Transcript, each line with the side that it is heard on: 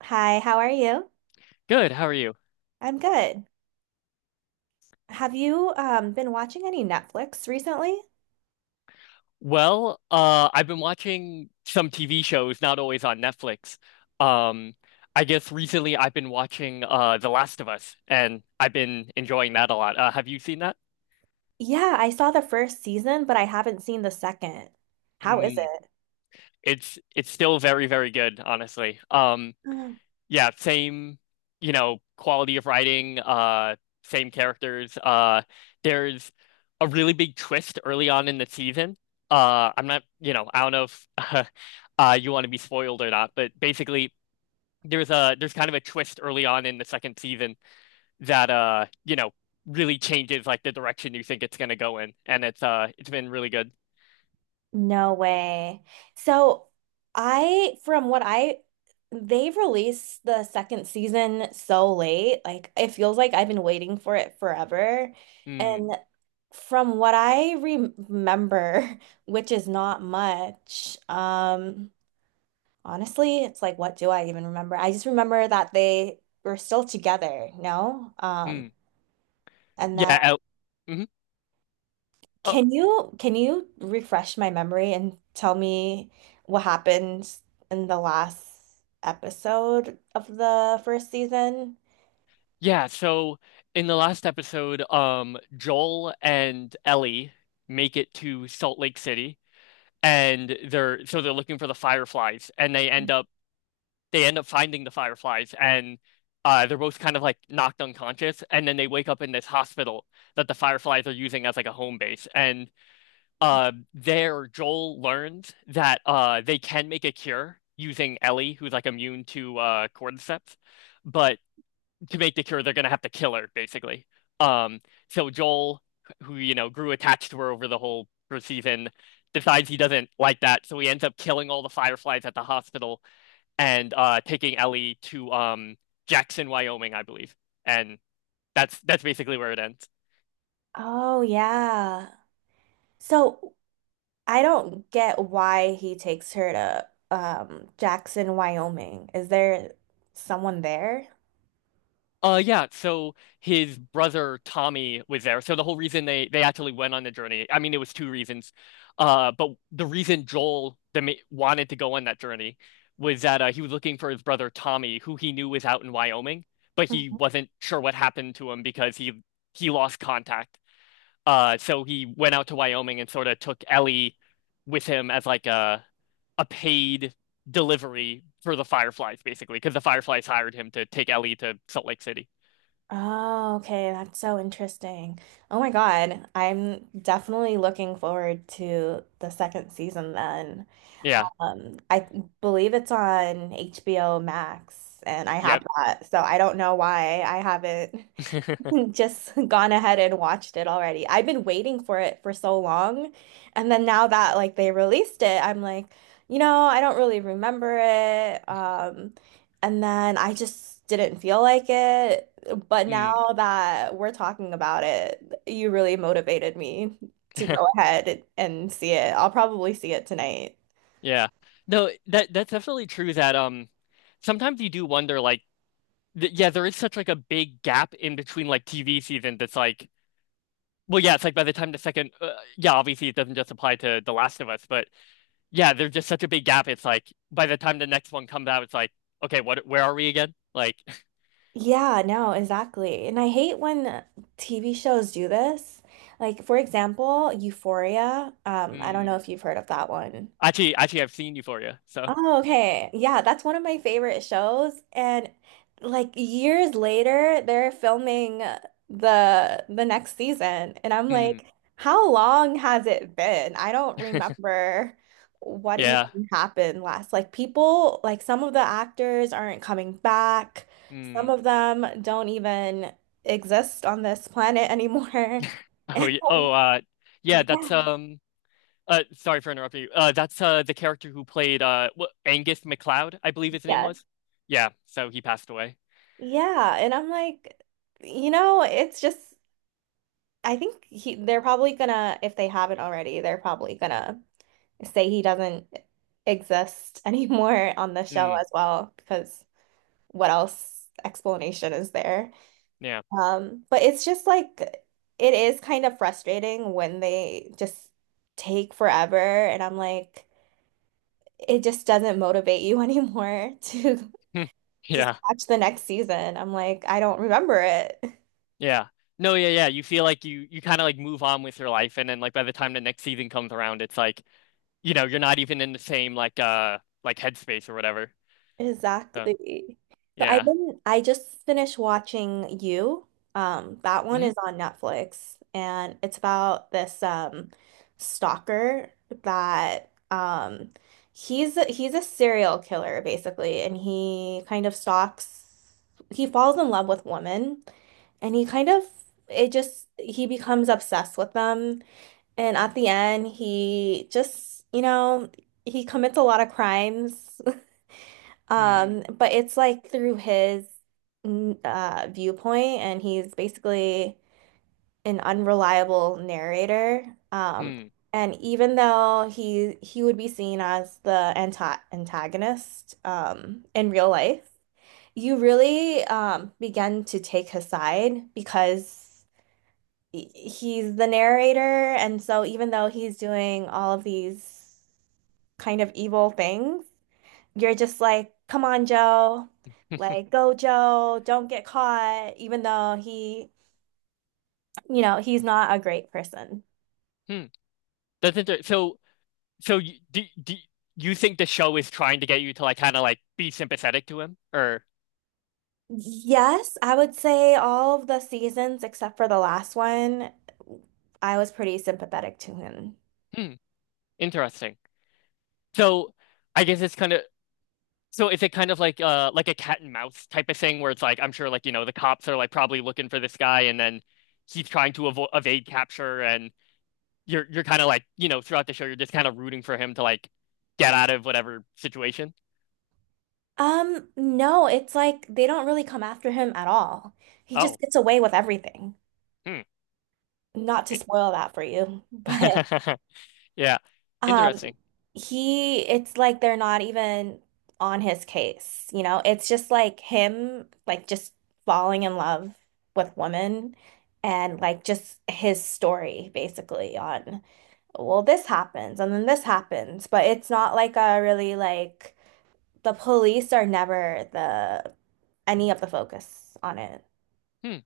right: Hi, how are you?
left: Good, how are you?
right: I'm good. Have you been watching any Netflix recently?
left: Well, I've been watching some TV shows, not always on Netflix. Um, I guess recently I've been watching The Last of Us, and I've been enjoying that a lot. Have you seen that?
right: Yeah, I saw the first season, but I haven't seen the second. How is
left: Mm,
right: it?
left: it's still very, very good, honestly.
right: Mm.
left: Yeah, same, you know, quality of writing, same characters. There's a really big twist early on in the season. I'm not, you know, I don't know if you want to be spoiled or not, but basically there's kind of a twist early on in the second season that you know, really changes like the direction you think it's gonna go in, and it's been really good.
right: No way. So, I from what I They've released the second season so late. Like, it feels like I've been waiting for it forever.
left: Mm,
right: And from what I remember, which is not much, honestly, it's like, what do I even remember? I just remember that they were still together, no?
left: mm.
right: And then
left: Yeah. Mhm. Oh,
right: Can you refresh my memory and tell me what happened in the last episode of the first season?
left: yeah, so in the last episode, Joel and Ellie make it to Salt Lake City and they're looking for the fireflies and they end up finding the fireflies, and they're both kind of like knocked unconscious and then they wake up in this hospital that the fireflies are using as like a home base and there Joel learns that they can make a cure using Ellie, who's like immune to cordyceps, but to make the cure, they're gonna have to kill her, basically. Um, so Joel, who you know grew attached to her over the whole season, decides he doesn't like that, so he ends up killing all the Fireflies at the hospital and taking Ellie to Jackson, Wyoming, I believe, and that's basically where it ends.
right: Oh yeah. So I don't get why he takes her to Jackson, Wyoming. Is there someone there?
left: Yeah, so his brother Tommy was there. So the whole reason they actually went on the journey, I mean, it was two reasons. But the reason Joel the ma wanted to go on that journey was that he was looking for his brother Tommy, who he knew was out in Wyoming, but he wasn't sure what happened to him because he lost contact. So he went out to Wyoming and sort of took Ellie with him as like a paid delivery for the Fireflies, basically, because the Fireflies hired him to take Ellie to Salt Lake City.
right: Oh, okay. That's so interesting. Oh my God, I'm definitely looking forward to the second season then.
left: Yeah.
right: I believe it's on HBO Max, and I
left: Yep.
right: have that. So I don't know why I haven't just gone ahead and watched it already. I've been waiting for it for so long. And then now that like they released it, I'm like, you know, I don't really remember it. And then I just didn't feel like it. But now
left: Mm.
right: that we're talking about it, you really motivated me to go ahead and see it. I'll probably see it tonight.
left: Yeah. No, that's definitely true that sometimes you do wonder like th yeah, there is such like a big gap in between like TV season that's like well, it's like by the time the second yeah, obviously it doesn't just apply to The Last of Us, but yeah, there's just such a big gap. It's like by the time the next one comes out, it's like okay, what where are we again? Like
right: Yeah, no, exactly. And I hate when TV shows do this. Like, for example, Euphoria. I don't
left: mm.
right: know if you've heard of that one.
left: Actually, I've seen Euphoria. So,
right: Oh, okay. Yeah, that's one of my favorite shows. And like, years later, they're filming the next season. And I'm
left: mm.
right: like, how long has it been? I don't remember what
left: Yeah.
right: even happened last. Like people, like some of the actors aren't coming back. Some
left: Mm.
right: of them don't even exist on this planet anymore.
left: Oh, yeah,
right: Yeah,
left: that's uh, sorry for interrupting you. That's the character who played Angus MacLeod, I believe his name
right: yes.
left: was. Yeah, so he passed away.
right: Yeah. And I'm like, you know, it's just, I think he they're probably gonna, if they haven't already, they're probably gonna say he doesn't exist anymore on the show
left: Mm,
right: as well, because what else explanation is there?
left: yeah.
right: But it's just like, it is kind of frustrating when they just take forever, and I'm like, it just doesn't motivate you anymore to
left: Hmm.
right: just
left: Yeah.
right: watch the next season. I'm like, I don't remember it.
left: Yeah. No, yeah, yeah. You feel like you kind of like move on with your life, and then like by the time the next season comes around, it's like you know you're not even in the same like headspace or whatever. So
right: Exactly. So I've
left: yeah.
right: been I just finished watching You. That one
left: Hmm.
right: is on Netflix and it's about this stalker that he's a serial killer basically, and he kind of stalks he falls in love with women, and he kind of, it just he becomes obsessed with them, and at the end he just, you know, he commits a lot of crimes,
left: Hmm.
right: but it's like through his viewpoint, and he's basically an unreliable narrator.
left: Hmm.
right: And even though he would be seen as the antagonist in real life, you really begin to take his side because he's the narrator, and so even though he's doing all of these kind of evil things, you're just like, come on, Joe. Like, go, Joe. Don't get caught, even though he, you know, he's not a great person.
left: Hmm. That's inter So do you think the show is trying to get you to like kind of like be sympathetic to him or
right: Yes, I would say all of the seasons except for the last one, I was pretty sympathetic to him.
left: hmm. Interesting. So I guess it's kind of is it kind of like a cat and mouse type of thing where it's like I'm sure like you know the cops are like probably looking for this guy, and then he's trying to avo evade capture, and you're kind of like you know throughout the show you're just kind of rooting for him to like get out of whatever situation.
right: No, it's like they don't really come after him at all. He just
left: Oh,
right: gets away with everything.
left: hmm.
right: Not to
left: It-
right: spoil that for you, but
left: Yeah.
right: Um,
left: Interesting.
right: it's like they're not even on his case, you know? It's just like him, like just falling in love with women, and like just his story basically on, well, this happens and then this happens, but it's not like a really like, the police are never the any of the focus on it.
left: Hmm.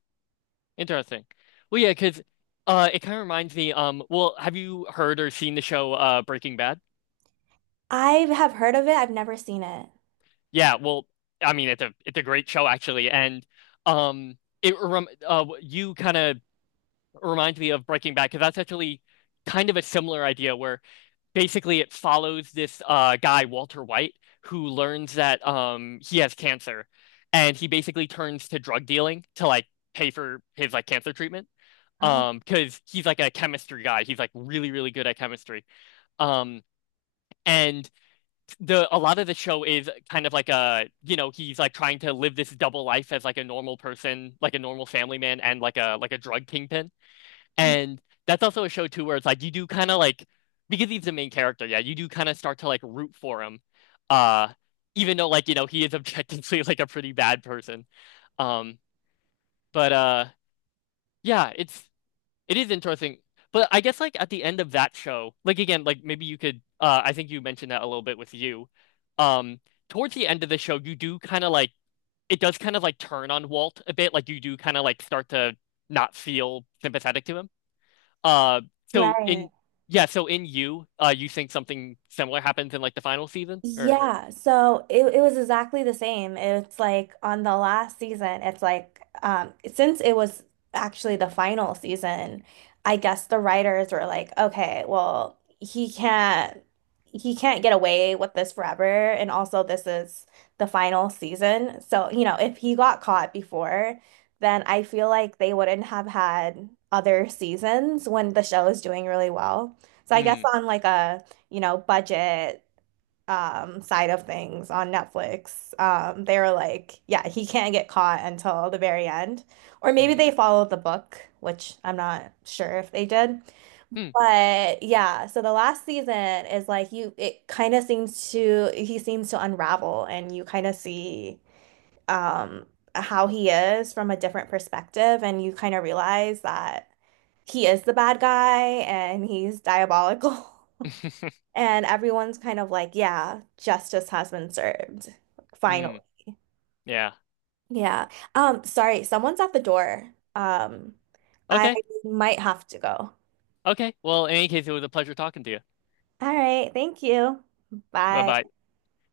left: Interesting. Well, yeah, because it kind of reminds me well have you heard or seen the show Breaking Bad?
right: I have heard of it, I've never seen it.
left: Yeah, well, I mean, it's a great show actually, and it rem you kind of remind me of Breaking Bad because that's actually kind of a similar idea where basically it follows this guy Walter White, who learns that he has cancer, and he basically turns to drug dealing to like pay for his like cancer treatment.
right: Oh,
left: Because he's like a chemistry guy. He's like really, really good at chemistry. Um, and the a lot of the show is kind of like a you know he's like trying to live this double life as like a normal person like a normal family man and like a drug kingpin, and that's also a show too where it's like you do kind of like because he's the main character yeah you do kind of start to like root for him uh even though like you know he is objectively like a pretty bad person, um but yeah it is interesting. But I guess like at the end of that show, like again, like maybe you could I think you mentioned that a little bit with you. Um Towards the end of the show, you do kind of like it does kind of like turn on Walt a bit, like you do kind of like start to not feel sympathetic to him. Uh so
right: right.
left: in Yeah, so in you, you think something similar happens in like the final season or
right: Yeah, so it was exactly the same. It's like on the last season, it's like, since it was actually the final season, I guess the writers were like, okay, well, he can't get away with this forever, and also this is the final season. So, you know, if he got caught before, then I feel like they wouldn't have had other seasons when the show is doing really well. So I guess
left: hmm
right: on like a, you know, budget side of things on Netflix, they were like, yeah, he can't get caught until the very end. Or maybe
left: hmm
right: they followed the book, which I'm not sure if they did.
left: hmm
right: But yeah, so the last season is like, you it kind of seems to, he seems to unravel, and you kind of see um how he is from a different perspective, and you kind of realize that he is the bad guy and he's diabolical. And everyone's kind of like, yeah, justice has been served. Finally.
left: hmm yeah.
right: Yeah. Sorry, someone's at the door. I
left: Okay.
right: might have to go.
left: Okay. Well, in any case, it was a pleasure talking to you.
right: All right, thank you. Bye.
left: Bye-bye.